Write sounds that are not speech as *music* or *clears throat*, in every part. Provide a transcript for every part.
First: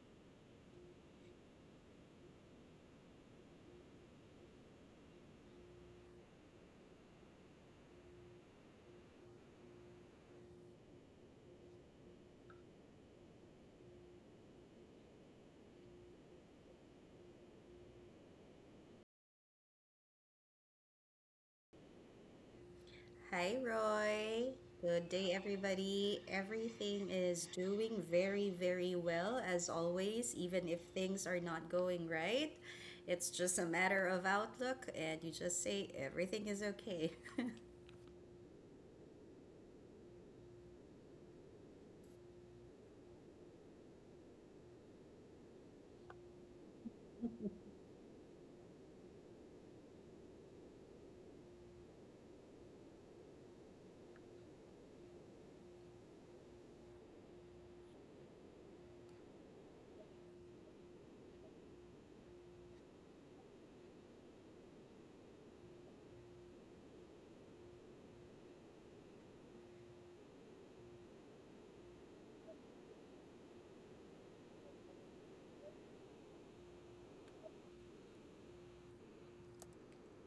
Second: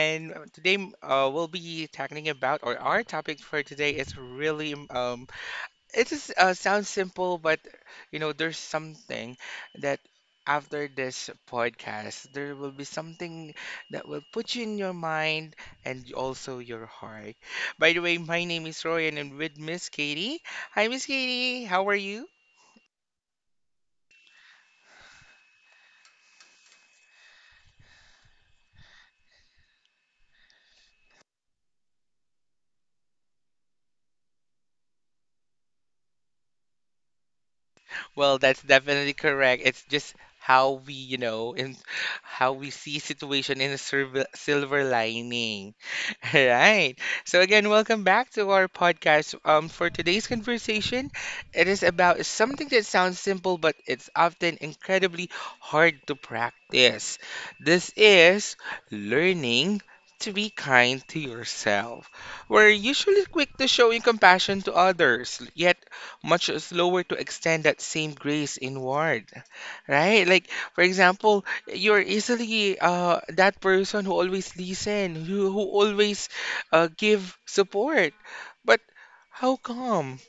And today we'll be talking about, or our topic for today is really it is sounds simple, but you know, there's something that after this podcast, there will be something that will put you in your mind and also your heart. By the way, my name is Roy, and I'm with Miss Katie. Hi, Miss Katie, how are you? Hi, Roy. Good day, everybody. Everything is doing very, very well, as always, even if things are not going right. It's just a matter of outlook, and you just say everything is okay. *laughs* Well, that's definitely correct. It's just how we, you know, in how we see situation in a silver lining. *laughs* All right. So again, welcome back to our podcast. For today's conversation, it is about something that sounds simple, but it's often incredibly hard to practice. This is learning to be kind to yourself. We're usually quick to showing compassion to others, yet much slower to extend that same grace inward, right? Like, for example, you're easily that person who always listen, who always give support. But how come?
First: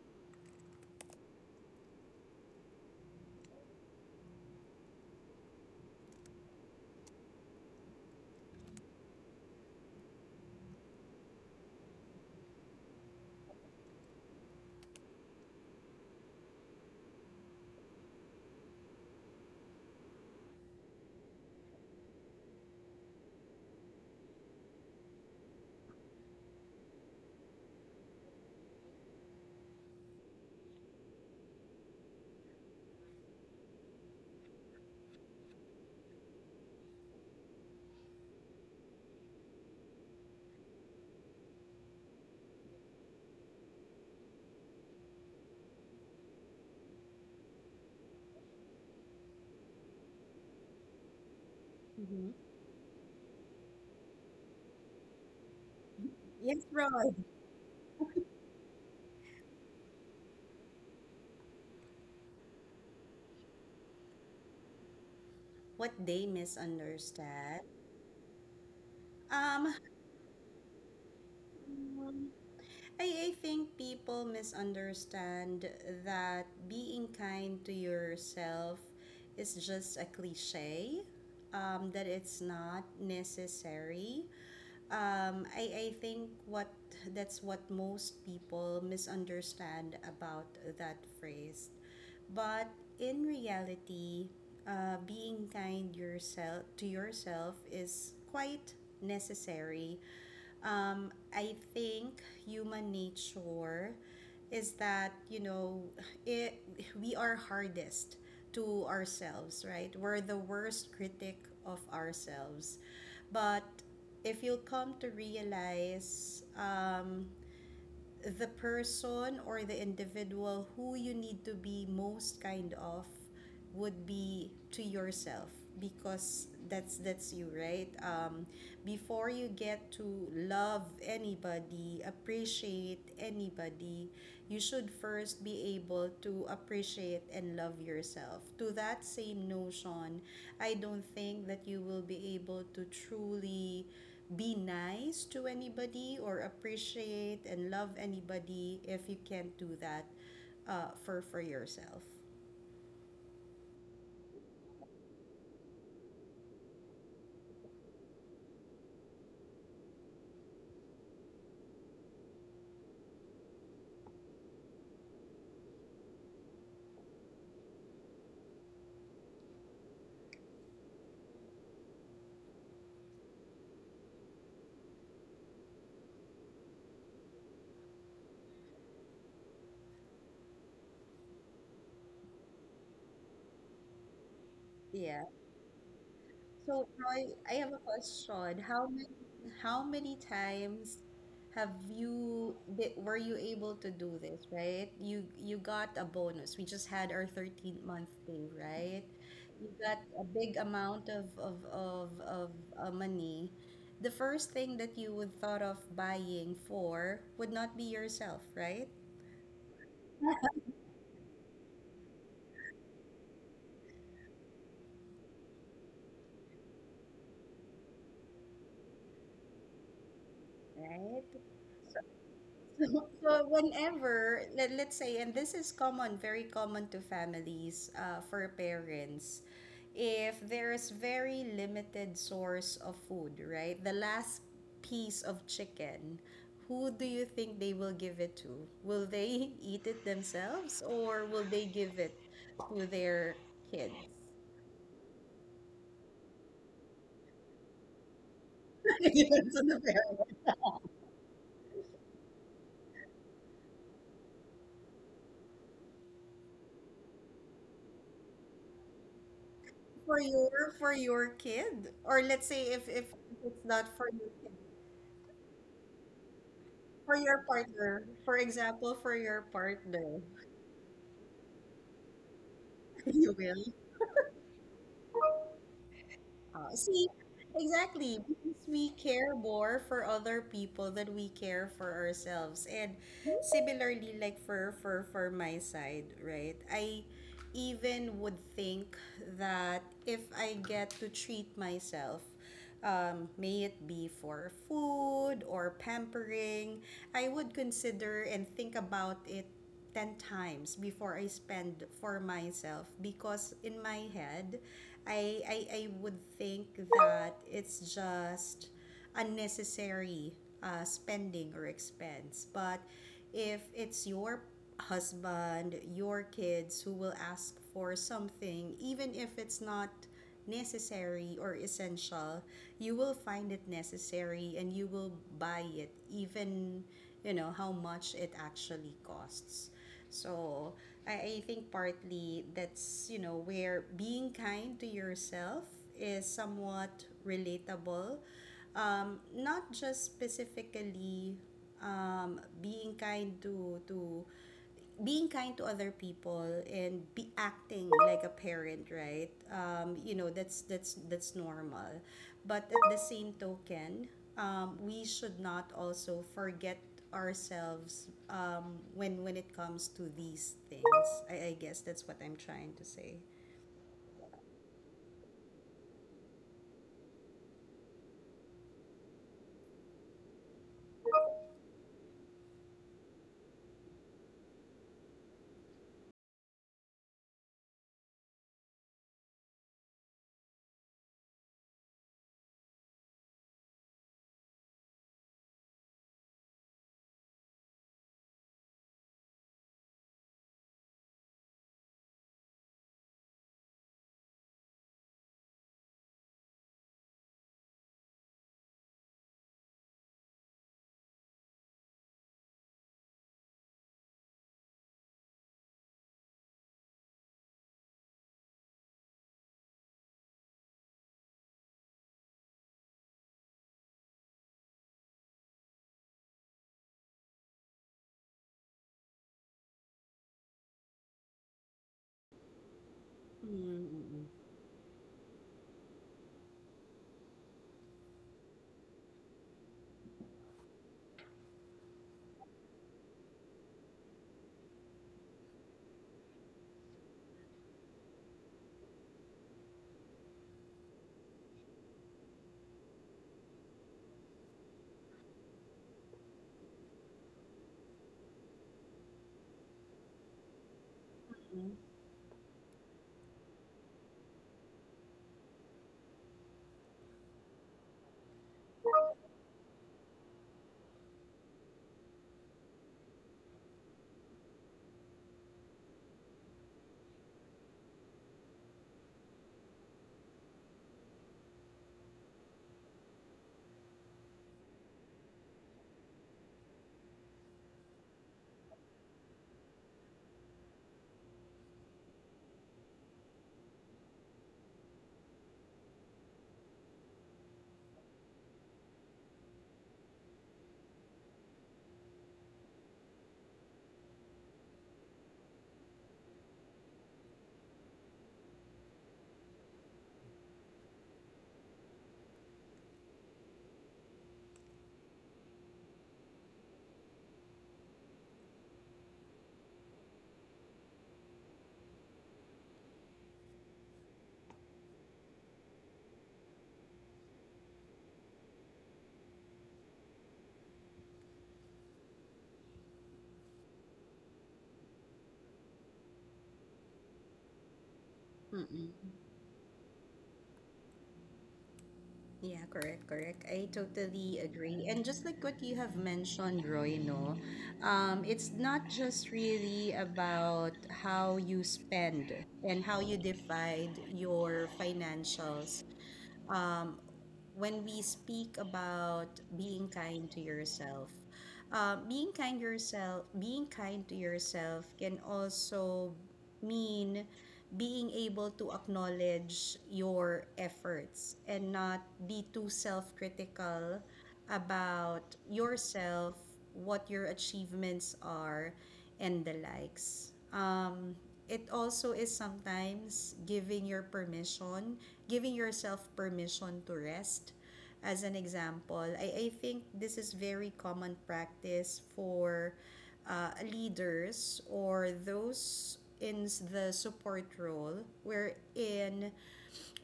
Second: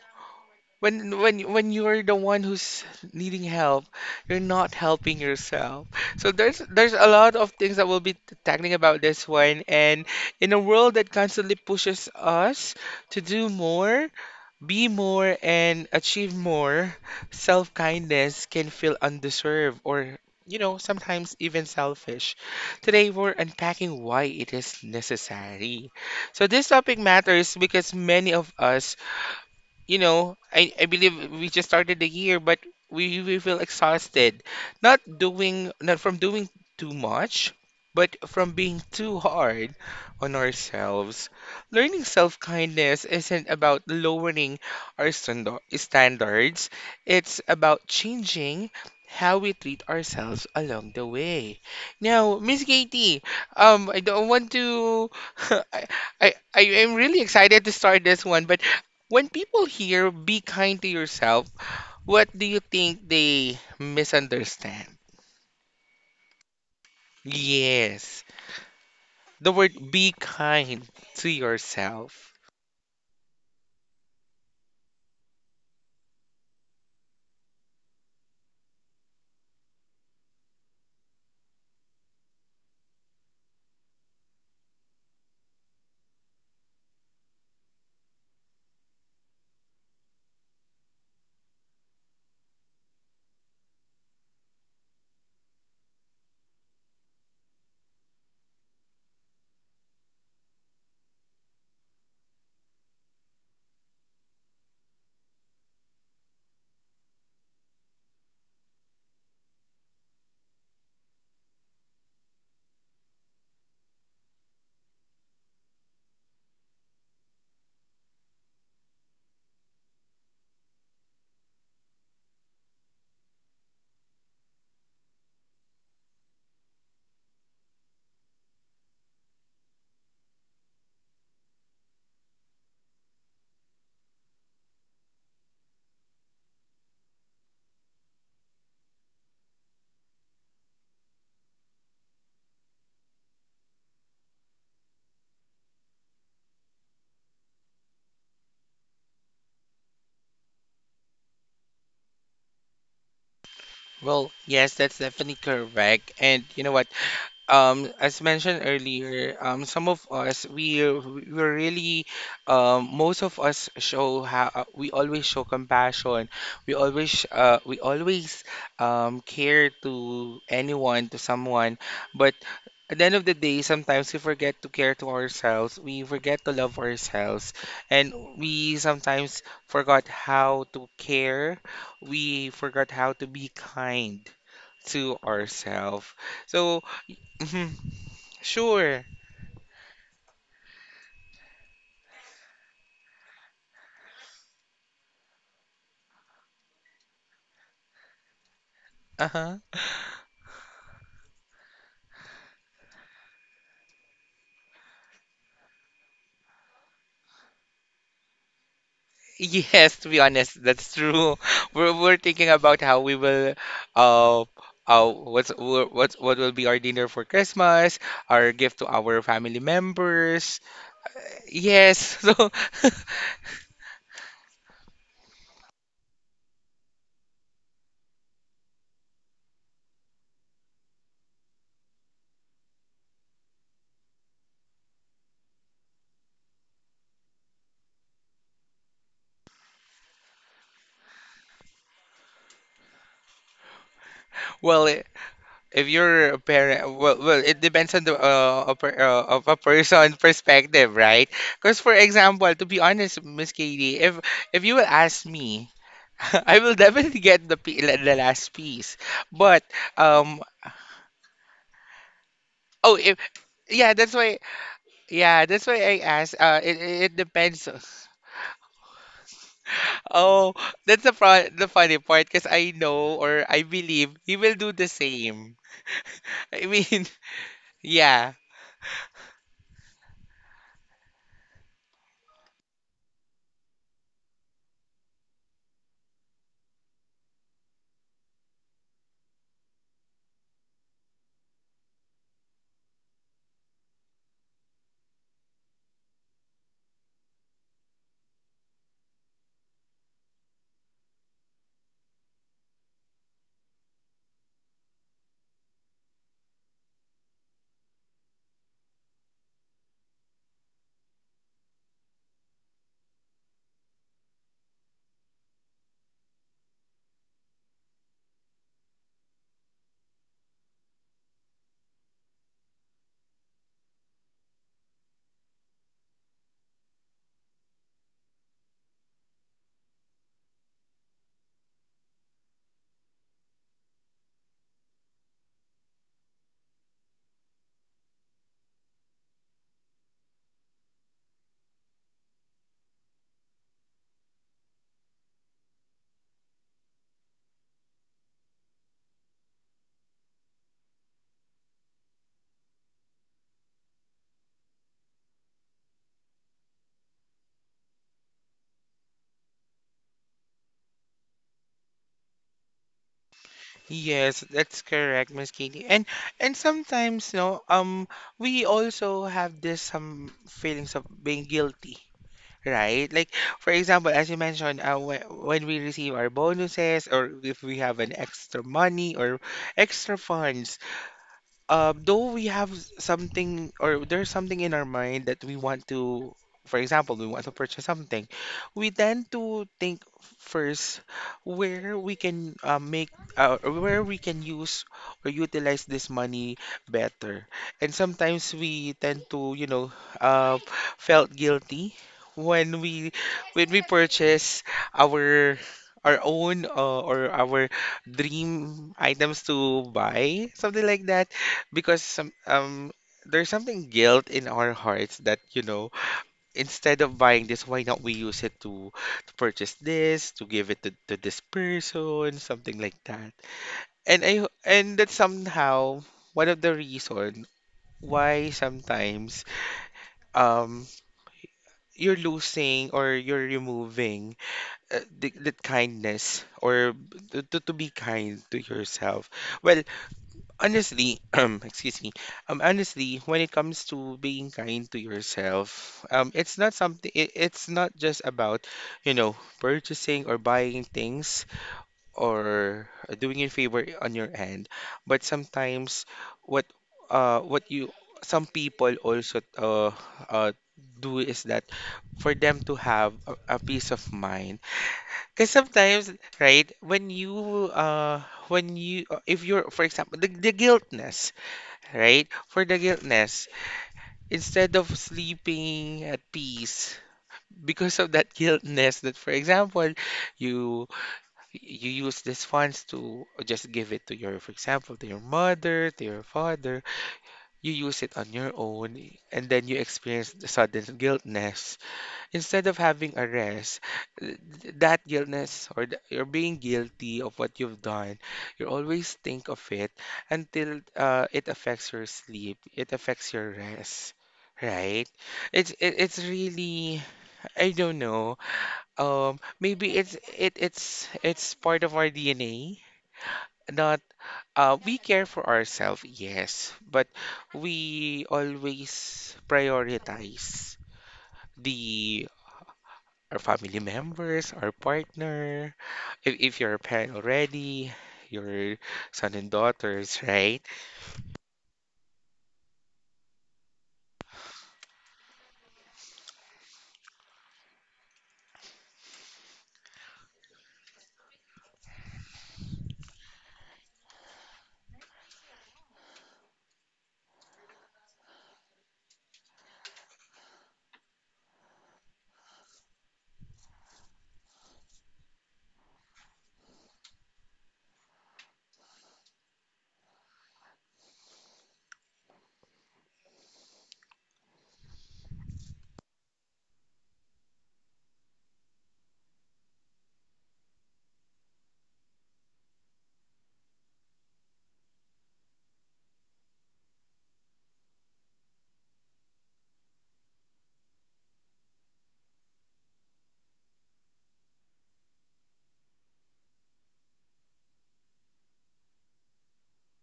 When you're the one who's needing help, you're not helping yourself. So there's a lot of things that we'll be tackling about this one. And in a world that constantly pushes us to do more, be more and achieve more. Self kindness can feel undeserved or, you know, sometimes even selfish. Today, we're unpacking why it is necessary. So, this topic matters because many of us you know, I believe we just started the year, but we feel exhausted. Not from doing too much, but from being too hard on ourselves. Learning self kindness isn't about lowering our standards, it's about changing how we treat ourselves along the way. Hmm. Now, Miss Katie, I don't want to. *laughs* I, I Yes, am Roy. really excited to start this one, but when people hear be kind to yourself, what do you think they misunderstand? What they misunderstand? Yes, the Um, word be kind to yourself. I think people misunderstand that being kind to yourself is just a cliche, that it's not necessary. I think what that's what most people misunderstand about that phrase. But in reality, being kind yourself to yourself is quite necessary. I think human nature is that, you know, it we are hardest to ourselves, right? We're the worst critic of ourselves. But if you come to realize, the person or the individual who you need to be most kind of would be to yourself, because that's you, right? Before you get to love anybody, appreciate anybody, you should first be able to appreciate and love yourself. To that same notion, I don't think that you will be able to truly be nice to anybody or appreciate and love anybody if you can't do that for yourself. Well, yes, that's definitely correct. And you know what? As mentioned earlier, some of us we're really most of us show how we always show compassion. We always care to anyone to someone, but at the end of the day, sometimes we forget to care to ourselves. We forget to love ourselves, and we sometimes forgot how to care. We forgot how to be kind to ourselves. So, So Roy, I mhm, have a question. Sure. How many times have you were you able to do this, right? You got a bonus. We just had our 13th month pay, right? Uh-huh. You got a big amount of money. The first thing that you would thought of buying for would not be yourself, right? Yes, to be honest, that's true. *laughs* We're thinking about how we will uh what's what will be our dinner for Christmas, our gift to our family members. Right? Yes. *laughs* So *laughs* So whenever, let's say, and this is common, very common to families, for parents, if there is very limited source of food, right? The last piece of chicken, who do you think they will give it to? Will they *laughs* eat it themselves or will they give it to their kids? well, if you're a parent, well, it depends on the *laughs* Depends a on the person parent. *laughs* perspective, right? Because for example, to be honest, Miss Katie, if you will ask me *laughs* I will definitely get the the last piece. But For um your kid? Or let's say oh if if, it's not yeah, for that's your why kid. yeah, that's why I asked For it your depends. partner. For example, for your partner. Oh, that's the the funny part because I *laughs* know You or will. I believe he will do the same. *laughs* I mean, See, exactly. yeah. Because we care more for other people than we care for ourselves. And similarly, like for my side, right? I even would think that if I get to treat myself, may it be for food or pampering, I would consider and think about it 10 times before I spend for myself, because in my head, I would think that it's just unnecessary spending or expense. But if it's your husband, your kids who will ask for something, even if it's not necessary or essential, you will find it necessary and you will buy it, even you know how much it actually costs. So I think partly that's, you know, where being kind to yourself is somewhat relatable. Not just specifically, um, being kind to being kind to other people and be acting like a parent, right? You know, that's normal. But at the same token, we should not also forget ourselves when it comes to these things. I guess that's what I'm trying to say. Yes, that's correct, Miss Katie. And sometimes, no, we also have this some feelings of being guilty right? Like, for example, as you mentioned, when we receive our bonuses or if we have an extra money or extra funds, though we have something or there's something in our mind that we want to, for example, we want to purchase something, we tend to think first where we can make or where we can use or utilize this money better. And sometimes we tend to, you know, uh, felt guilty when we when we purchase our our own or our dream items to buy, something like that because some there's something guilt in our hearts that you know instead of buying this why not we use it to purchase this to give it to this person something like that and Mm-mm. And that's somehow one of the reason why sometimes um you're losing or you're removing the kindness or to, to be kind to yourself well honestly, *clears throat* excuse me. Honestly, when it comes to being kind to yourself, it's not something. It, it's not just about, you know, purchasing or buying things or doing a favor on your end, but sometimes what, what you some people also uh do is that for them to have a peace of mind. Because sometimes, right, when you if you're for example the guiltness right? For the guiltness, instead of sleeping at peace because of that guiltness, that for example, you you use these funds to just give it to your, for example, to your mother, to your father, you use it on your own, and then you experience the sudden guiltness instead of having a rest, that guiltness or you're being guilty of what you've done, you always think of it until it affects your sleep, it affects your rest, right? It's really I don't know. Maybe it's it it's part of our DNA. Not we care for ourselves, yes, but we always prioritize the our family members, our partner, if you're a parent already, your son and daughters, right? Yeah, correct, correct. I totally agree. And just like what you have mentioned, Roy, no, it's not just really about how you spend and how you divide your financials. Um, when we speak about being kind to yourself, being kind to yourself can also mean being able to acknowledge your efforts and not be too self-critical about yourself, what your achievements are, and the likes. It also is sometimes giving your permission, giving yourself permission to rest. As an example, I think this is very common practice for leaders or those in the support role, wherein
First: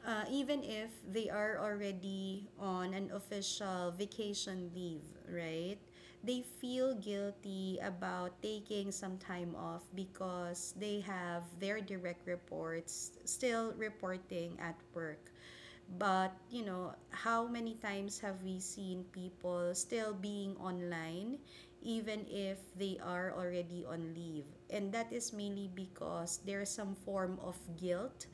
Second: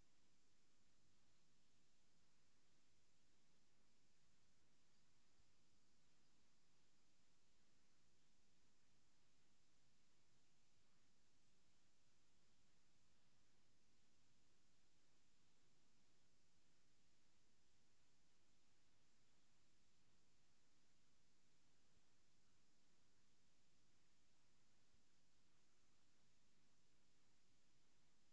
even if they are already on an official vacation leave, right? They feel guilty about taking some time off because they have their direct reports still reporting at work. But, you know, how many times have we seen people still being online even if they are already on leave. And that is mainly because there's some form of guilt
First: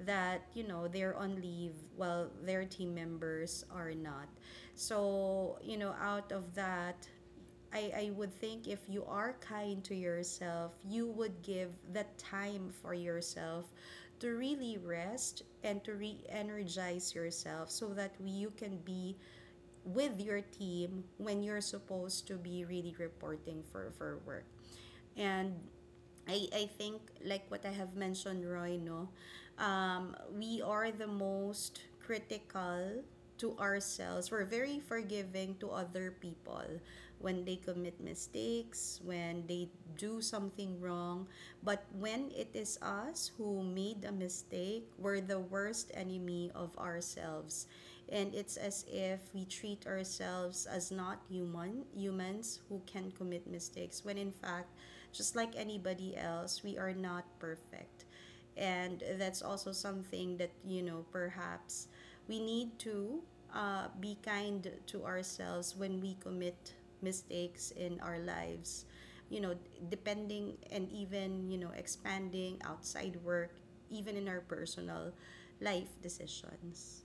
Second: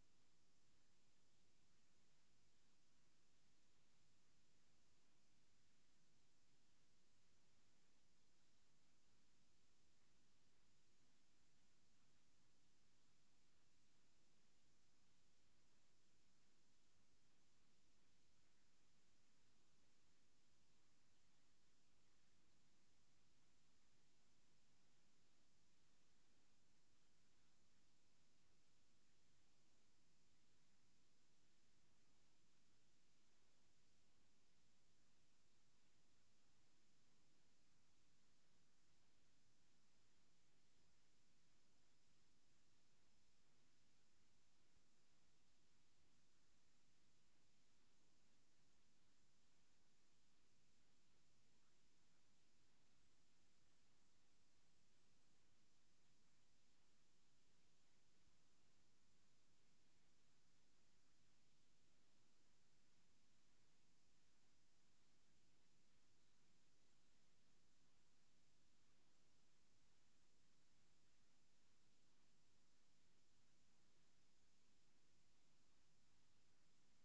that, you know, they're on leave while their team members are not. So, you know, out of that, I would think if you are kind to yourself, you would give the time for yourself to really rest and to re energize yourself so that you can be with your team when you're supposed to be really reporting for work. And I think, like what I have mentioned, Roy, no, we are the most critical to ourselves. We're very forgiving to other people when they commit mistakes, when they do something wrong. But when it is us who made a mistake, we're the worst enemy of ourselves, and it's as if we treat ourselves as not human humans who can commit mistakes, when in fact, just like anybody else, we are not perfect. And that's also something that, you know, perhaps we need to be kind to ourselves when we commit mistakes in our lives, you know, depending and even, you know, expanding outside work, even in our personal life decisions.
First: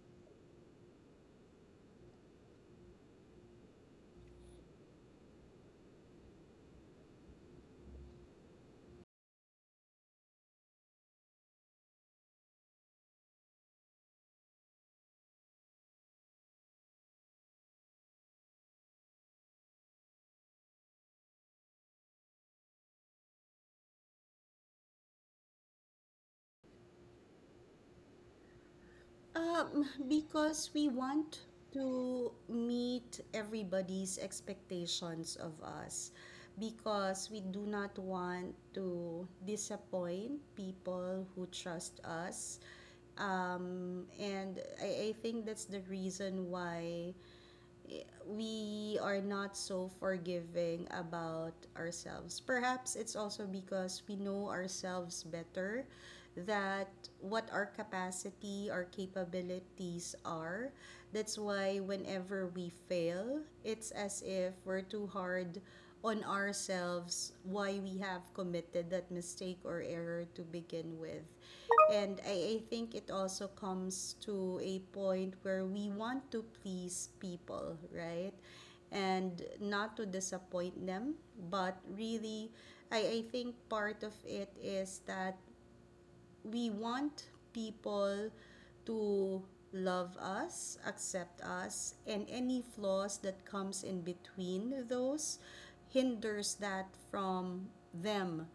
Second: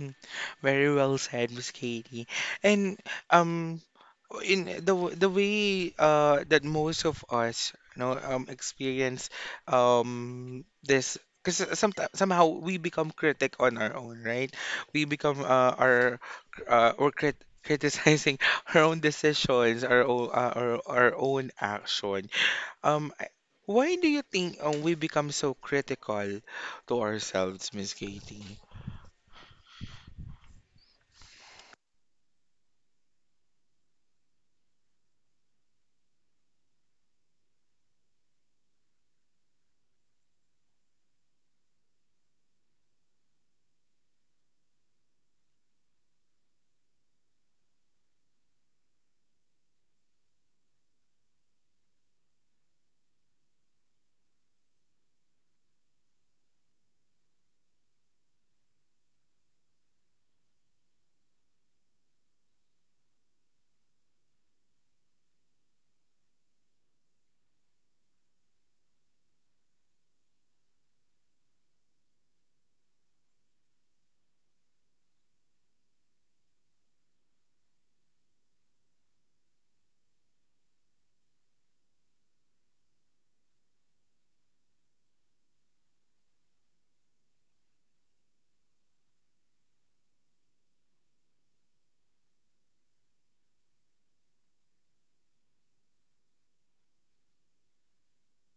Mm, very well said, Miss Katie. And um, in the the way that most of us, you know, experience this. Because sometimes somehow we become critic on our own, right? We become our or crit criticizing *laughs* our own decisions, our own our own action. Um, I- why do you think we become so critical to ourselves, Miss Katie? Because we want to meet everybody's expectations of us. Because we do not want to disappoint people who trust us. And I think that's the reason why we are not so forgiving about ourselves. Perhaps it's also because we know ourselves better, that what our capacity, our capabilities are. That's why whenever we fail, it's as if we're too hard on ourselves why we have committed that mistake or error to begin with. And I think it also comes to a point where we want to please people, right? And not to disappoint them, but really, I think part of it is that we want people to love us, accept us, and any flaws that comes in between those hinders that from them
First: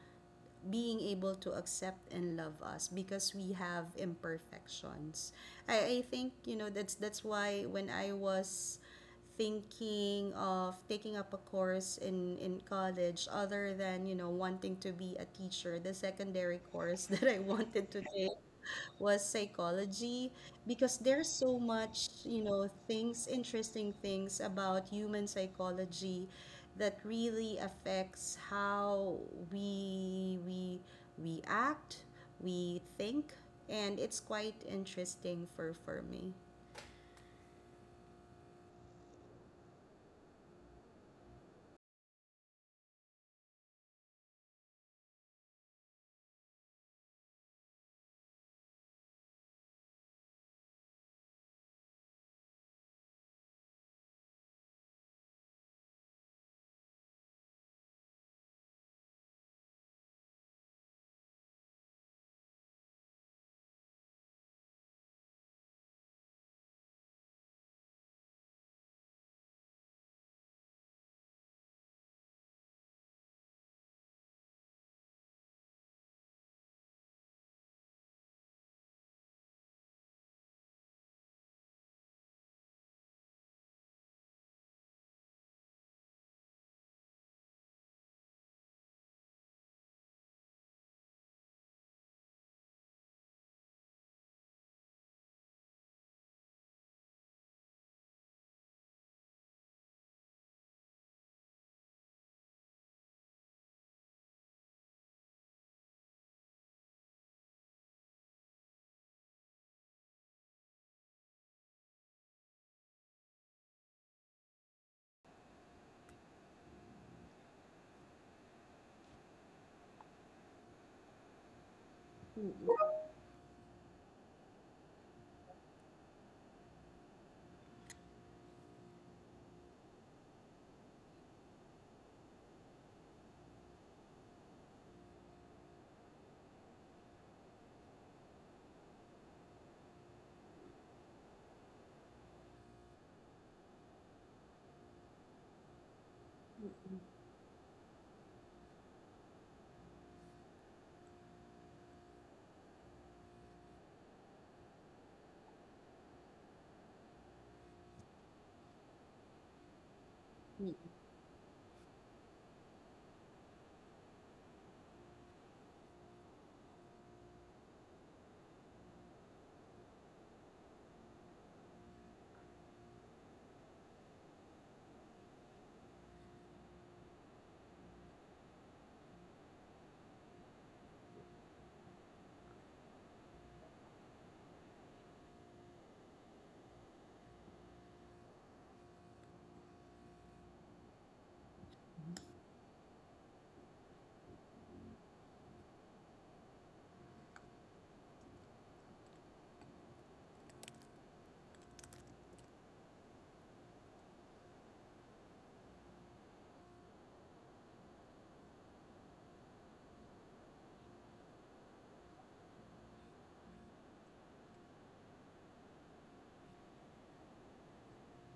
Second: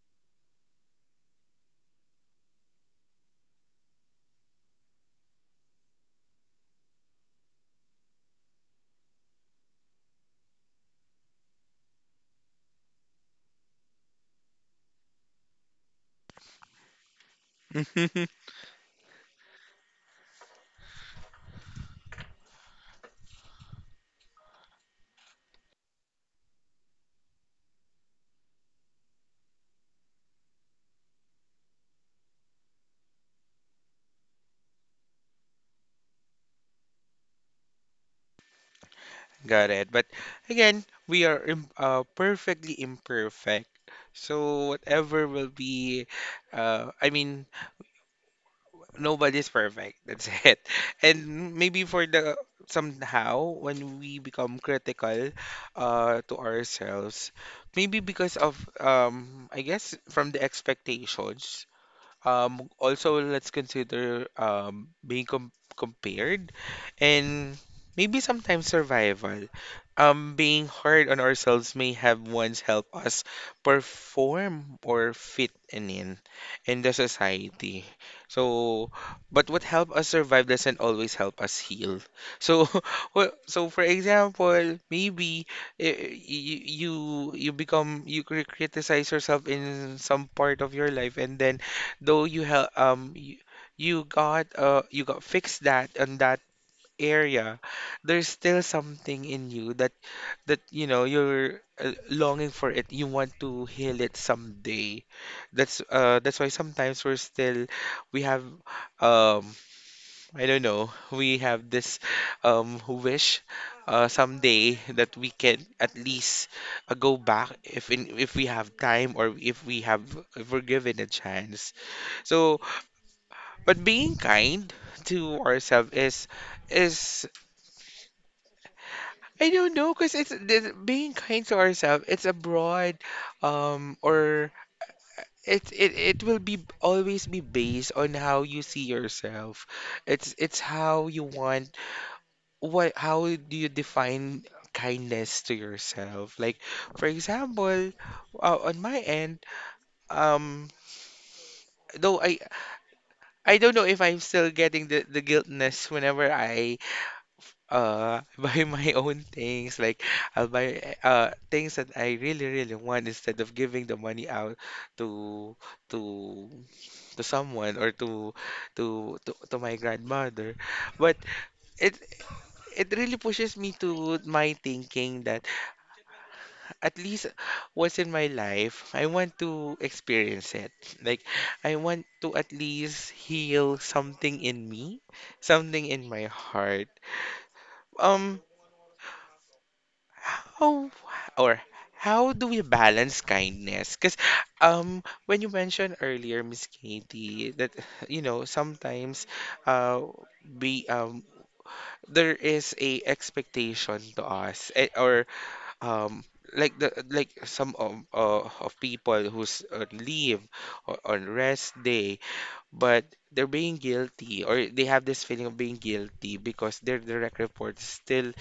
being able to accept and love us, because we have imperfections. I think, you know, that's why when I was thinking of taking up a course in college, other than, you know, wanting to be a teacher, the secondary course *laughs* that I wanted to take *laughs* was psychology, because there's so much, you know, things, interesting things about human psychology that really affects how we we we act, we think, and it's quite interesting for me. Got it. But again, we are im perfectly imperfect. So whatever will be, I mean, nobody's perfect. That's *laughs* it. And maybe for the somehow when we become critical, to ourselves, maybe because of I guess from the expectations. Also, let's consider being compared and maybe sometimes survival. Being hard on ourselves may have once helped us perform or fit in in the society. So, but what helped us survive doesn't always help us heal. So, *laughs* well, so for example, maybe eh, you you you become you criticize yourself in some part of your life and then though you have you got fixed that on that area, there's still something in you that that you know you're longing for it. You want to heal it someday. That's why sometimes we're still we have um I don't know we have this wish someday that we can at least go back if we have time or if we have if we're given a chance. So but being kind to ourselves is I don't know because being kind to ourselves. It's a broad, or it will be always be based on how you see yourself. It's how you want what how do you define kindness to yourself? Like for example, on my end, um, though I don't know if I'm still getting the guiltness whenever I *laughs* buy my own things like I'll buy things that I really want instead of giving the money out to to to someone or to my grandmother but it it really pushes me to my thinking that at least once in my life I want to experience it like I want to at least heal something in me something in my heart um how or how do we balance kindness? Because when you mentioned earlier, Miss Katie, that *laughs* you know sometimes uh, we there is a expectation to us or um like the like some of people who's on leave or on rest day but they're being guilty or they have this feeling of being guilty because their direct report still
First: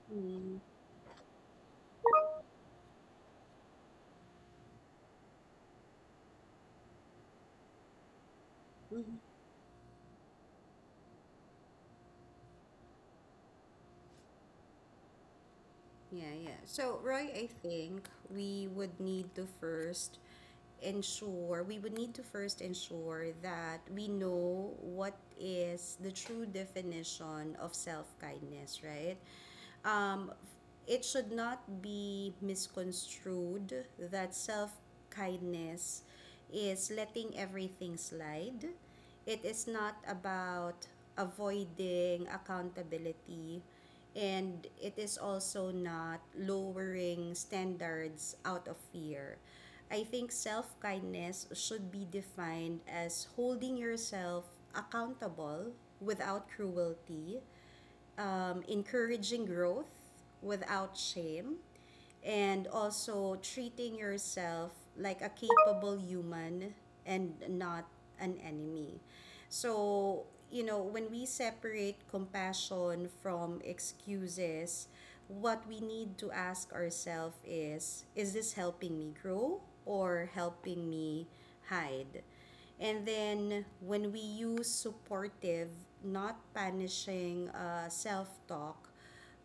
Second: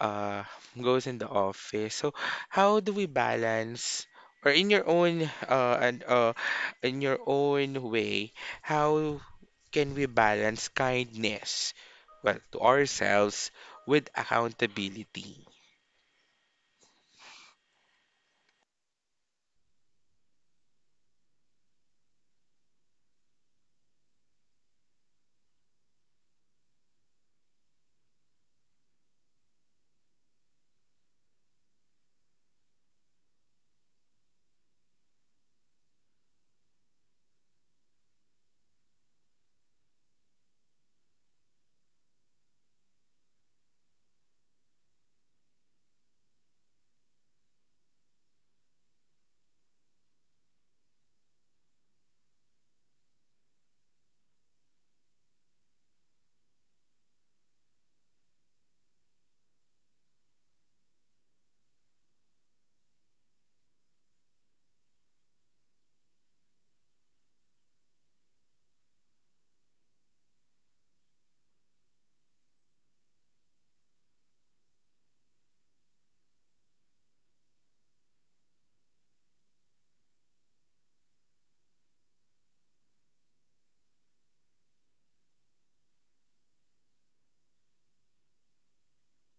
uh, Mm-hmm. goes in the office. So how do we balance or in your own and in your own way, how Mm-hmm. can we balance kindness well to ourselves with accountability? Yeah, yeah. So, Roy, I think we would need to first we would need to first ensure that we know what is the true definition of self kindness, right? Um, it should not be misconstrued that self kindness is letting everything slide. It is not about avoiding accountability, and it is also not lowering standards out of fear. I think self kindness should be defined as holding yourself accountable without cruelty, encouraging growth without shame, and also treating yourself like a capable human and not an enemy. So, you know, when we separate compassion from excuses, what we need to ask ourselves is this helping me grow or helping me hide? And then when we use supportive, not punishing self talk,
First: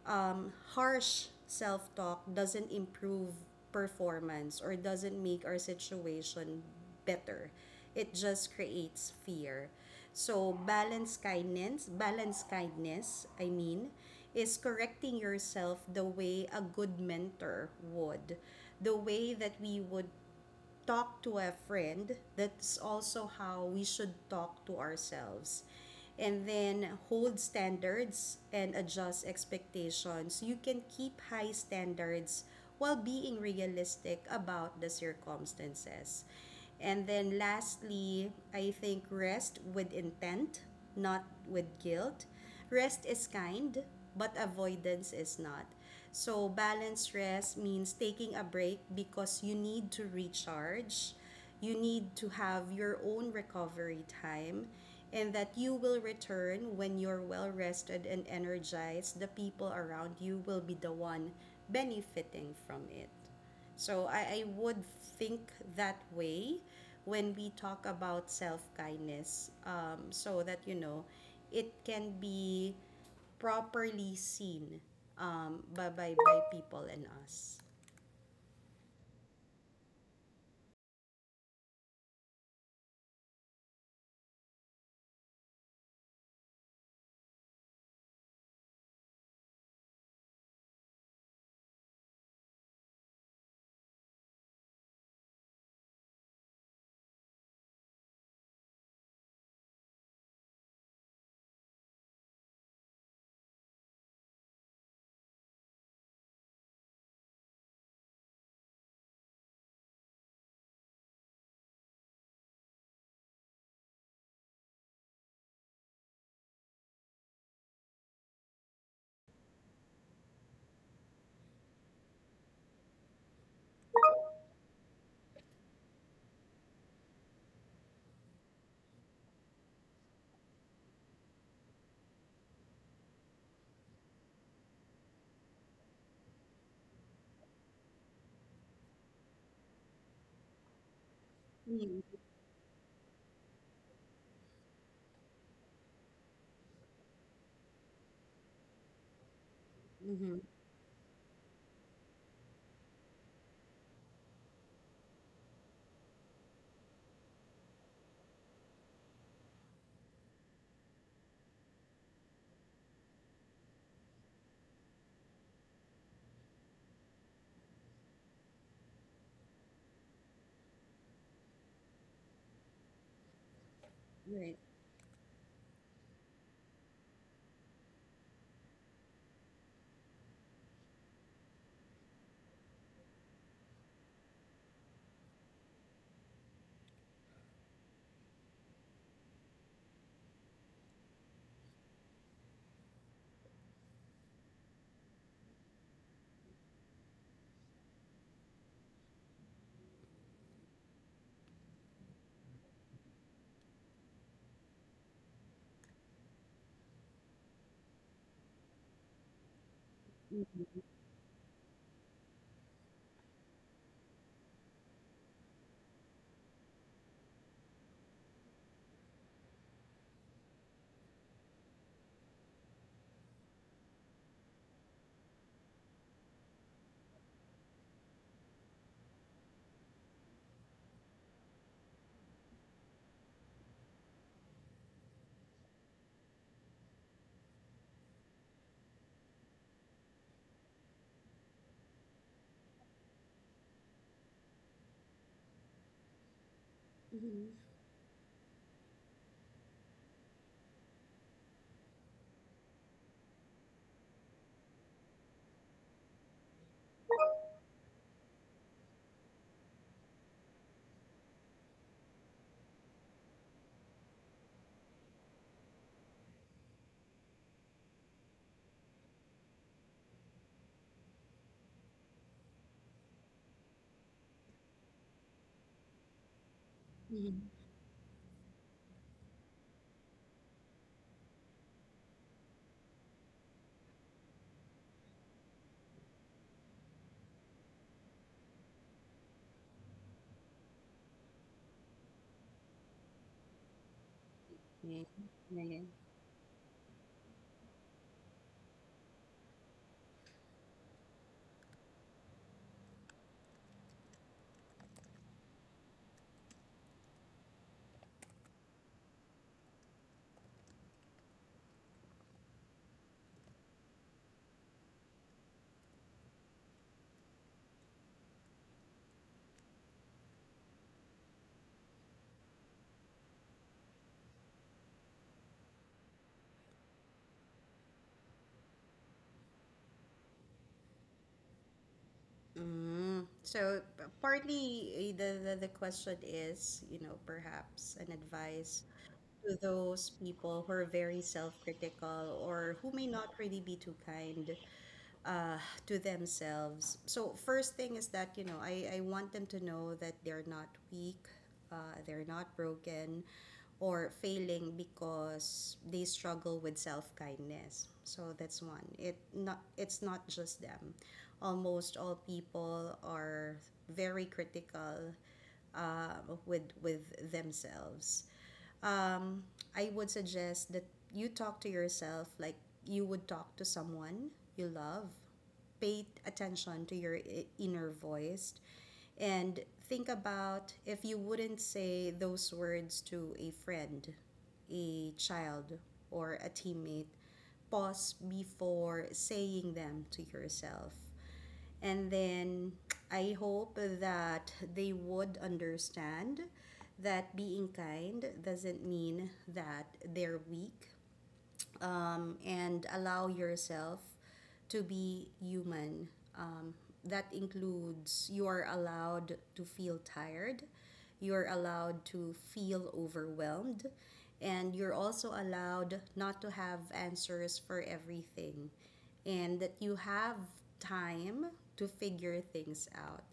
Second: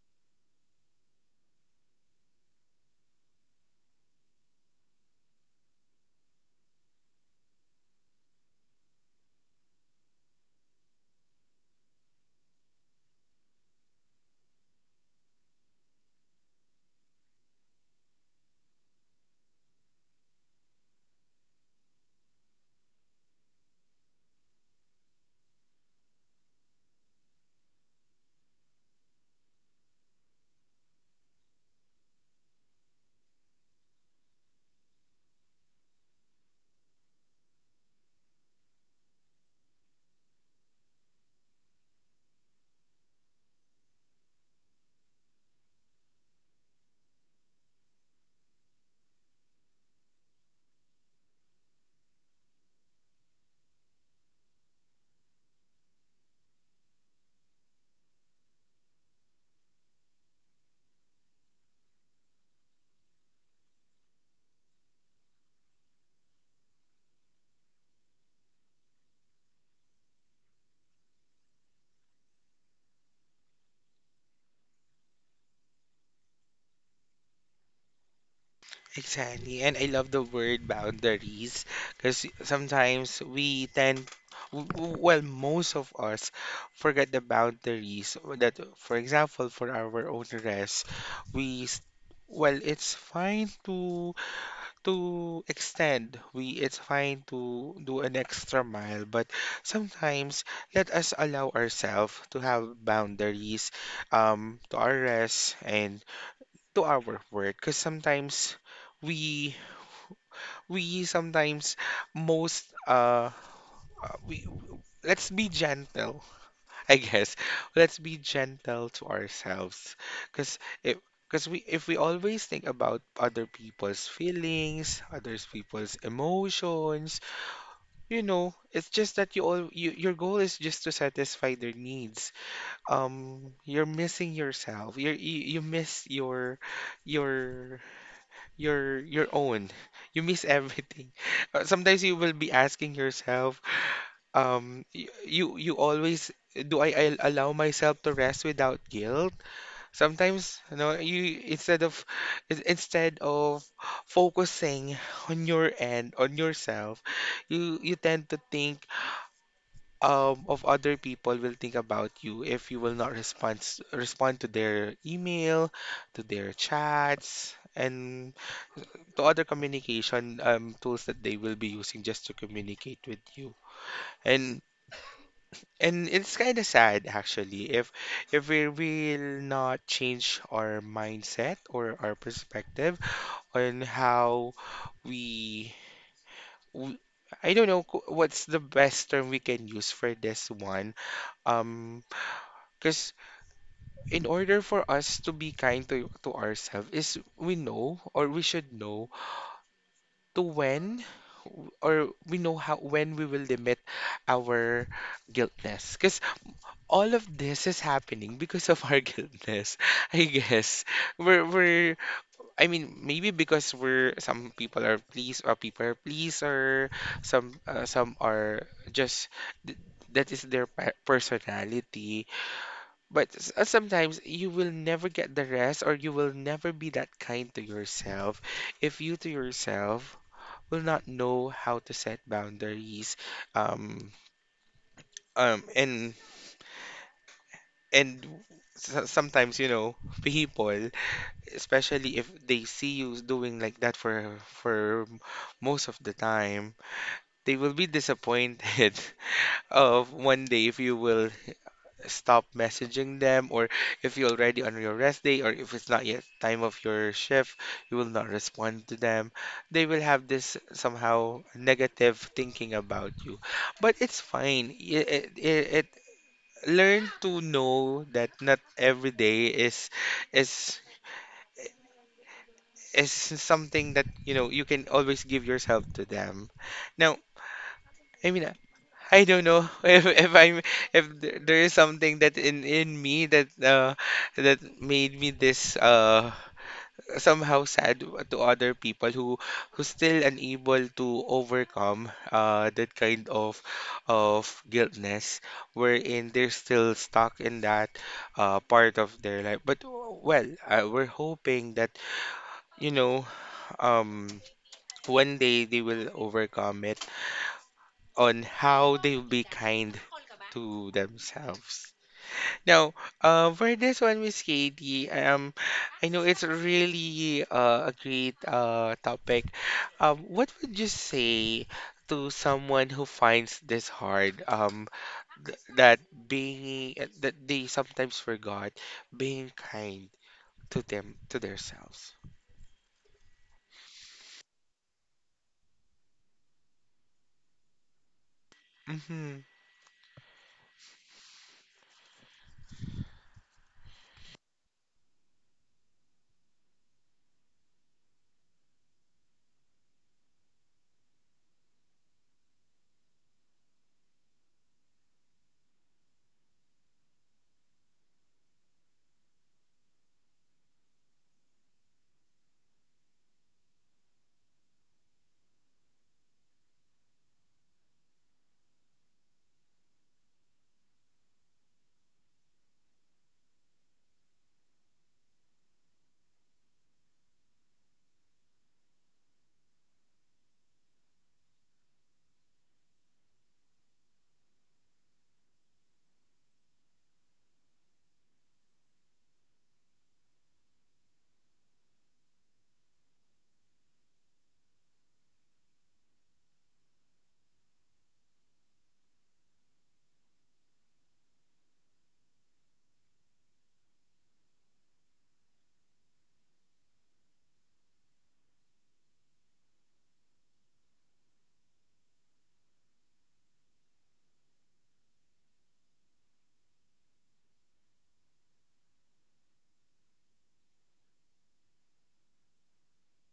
harsh self talk doesn't improve performance or doesn't make our situation better. It just creates fear. So balance kindness, I mean, is correcting yourself the way a good mentor would, the way that we would talk to a friend, that's also how we should talk to ourselves. And then hold standards and adjust expectations. You can keep high standards while being realistic about the circumstances. And then lastly, I think rest with intent, not with guilt. Rest is kind, but avoidance is not. So, balanced rest means taking a break because you need to recharge, you need to have your own recovery time, and that you will return when you're well rested and energized. The people around you will be the one benefiting from it. So I would think that way when we talk about self kindness, so that, you know, it can be properly seen, by, by people and us. Exactly. And I love the word boundaries because sometimes we tend, w- w- well, most of us forget the boundaries that, for example, for our own rest, we, s- well, it's fine to extend. We, it's fine to do an extra mile, but sometimes let us allow ourselves to have boundaries, to our rest and to our work because sometimes we we sometimes most we let's be gentle *laughs* i guess let's be gentle to ourselves. Because if we always think about other people's feelings, other people's emotions, it's just that your goal is just to satisfy their needs. You're missing yourself. You you miss your your your own. You miss everything. *laughs* Sometimes you will be asking yourself, y- you always do I allow myself to rest without guilt? Mm-hmm. Sometimes, you, instead of in- instead of focusing on yourself, you tend to think of other people, will think about you if you will not respond to their email, to their chats, and to other communication tools that they will be using just to communicate with you. Right. And and it's kind of sad actually if we will not change our mindset or our perspective on how we, w I don't know, what's the best term we can use for this one. Um, because in order for us to be kind to ourselves is, we know, or we should know to when, or we know how, when we will limit our guiltness. Because all of this is happening because of our *laughs* guiltness, I Mm-hmm. guess we're I mean maybe because we're some people are please, or people are pleaser. Some some are just, th- that is their personality. But, sometimes you will never get the rest, or you will never be that kind to yourself if you, to yourself, will not know how to set boundaries. um and and sometimes, people, especially if they see you doing like that for most of the time, they Mm-hmm. will be disappointed *laughs* of one day, if you will stop messaging them, or if you're already on your rest day, or if it's not yet time of your shift, you will not respond to them. They will have this somehow negative thinking about you. But it's fine. It Learn to know that not every day is is something that, you know, you can always give yourself to them. Now, I mean, I don't know *laughs* if I'm, if there is something that in me that that made me this, somehow sad, to other people who still unable to overcome that kind of Yeah. guiltness, Yeah, yeah. wherein they're still stuck in that part of their life. But well, we're hoping that, you know, um one day they will overcome it, on how they'll be kind to themselves. Now, for this one, Miss Katie, I know it's really, a great, topic. What would you say to someone who finds this hard? That being, that they sometimes forgot being kind to them to themselves. Mm. So partly the question is, you know, perhaps an advice Mm-hmm. to those people who are very self-critical or who may not really be too kind uh, to themselves. So first thing is that, you know, I want them to know that they're not weak, they're not broken, or failing because they struggle with self kindness. So that's one. It's not just them. Almost all people are very critical with themselves. um, I would suggest that you talk to yourself like you would talk to someone you love. Pay attention to your inner voice, and think about if you wouldn't say those words to a friend, a child, or a teammate, pause before saying them to yourself. And then I hope that they would understand that being kind doesn't mean that they're weak, and allow yourself to be human. Um, that includes, you are allowed to feel tired, you're allowed to feel overwhelmed, and you're also allowed not to have answers for everything, and that you have time to figure things out.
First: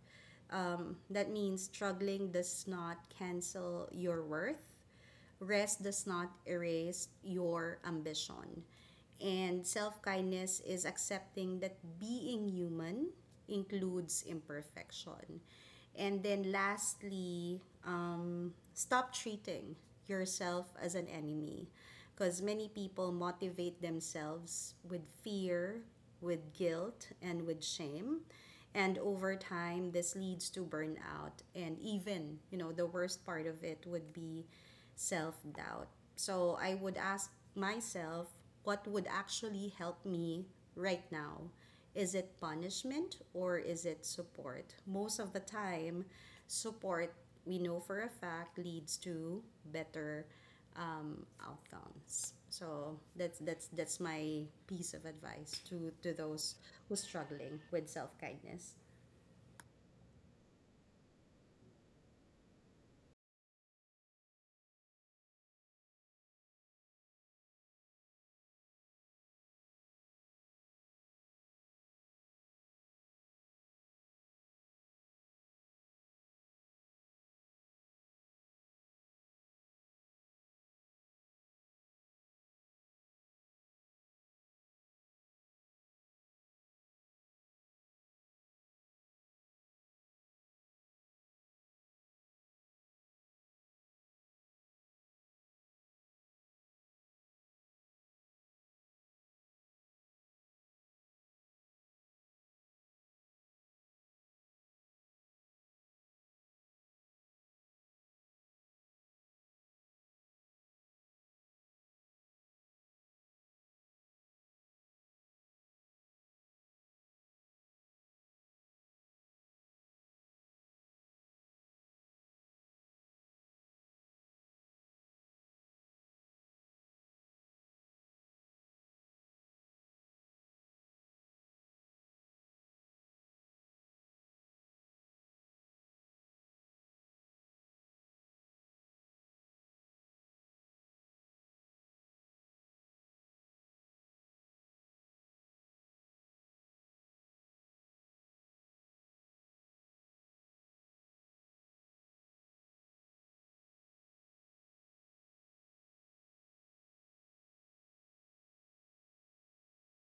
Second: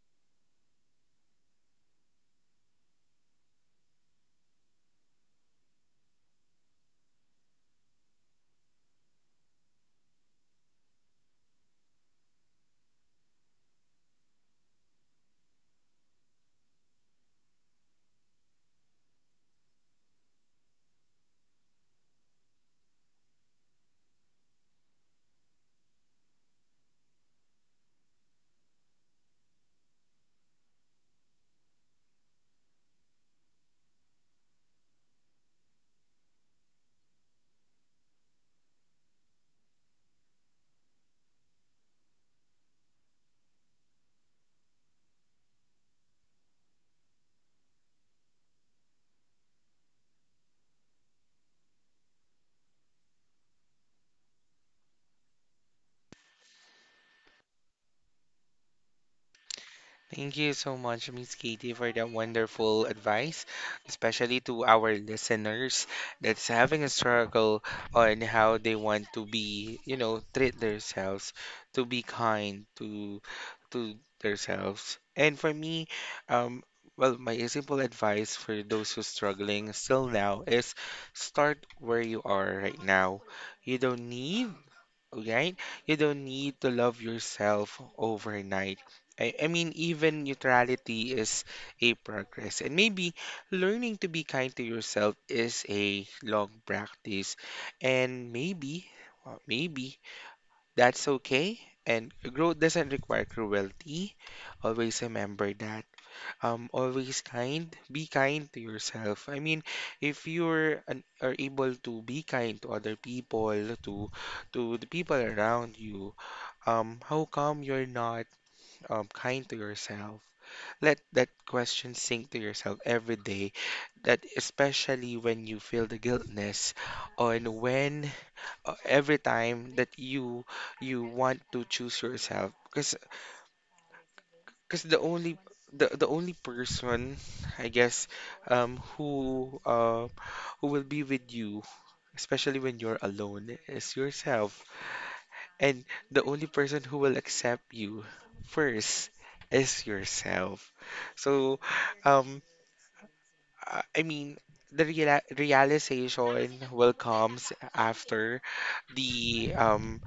That means struggling does not cancel your worth, rest does not erase your ambition. And self kindness is accepting that being human includes imperfection. And then lastly, stop treating yourself as an enemy, because many people motivate themselves with fear, with guilt and with shame, and over time this leads to burnout, and even, you know, the worst part of it would be self-doubt. So I would ask myself, what would actually help me right now? Is it punishment or is it support? Most of the time support, we know for a fact, leads to better outcomes. So that's my piece of advice to those who's struggling with self kindness. Thank you so much, Miss Katie, for that wonderful advice, especially to our listeners that's having a struggle on how they want to be, you know, treat themselves, to be kind to themselves. And for me, um, well, my simple advice for those who struggling still now is, start where you are right now. You don't need, right? You don't need to love yourself overnight. I mean, even neutrality is a progress. And maybe learning to be kind to yourself is a long practice. And maybe, well, maybe that's okay. And growth doesn't require cruelty. Always remember that, always kind. Be kind to yourself. I mean, if you're an, are able to be kind to other people, to to the people around you, how come you're not, kind to yourself? Let that question sink to yourself every day. That, especially when you feel the guiltness, on when, every time that you want to choose yourself. Because the only, the only person, I guess, who, who will be with you, especially when you're alone, is yourself. And the only person who will accept you first is yourself. So, um, I mean, the reala realization will comes after the, um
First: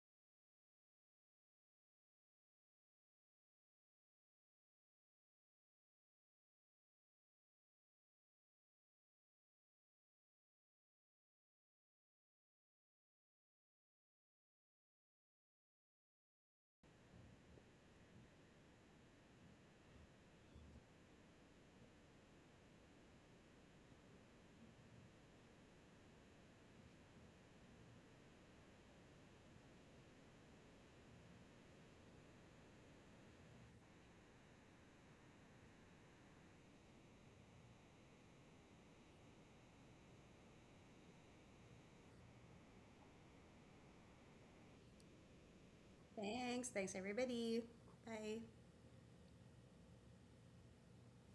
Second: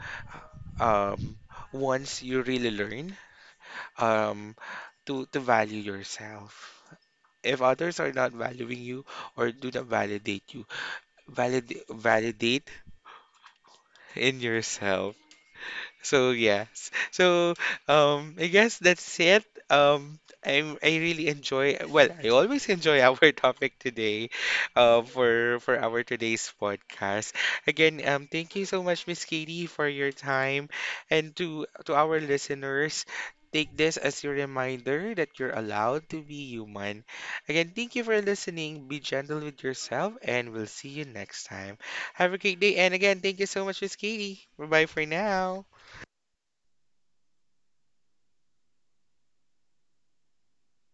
um once you really learn, um to value yourself. If others are not valuing you or do not validate you, validate in yourself. So yes. So I guess that's it. I really enjoy, well, I always enjoy our *laughs* topic today, for our today's podcast. Again, um, thank you so much, Miss Katie, for your time, and to our listeners, take this as your reminder that you're allowed to be human. Again, thank you for listening. Be gentle with yourself, and we'll see you next time. Have a great day. And again, thank you so much, Miss Katie. Bye bye for now. Thanks, thanks everybody. Bye.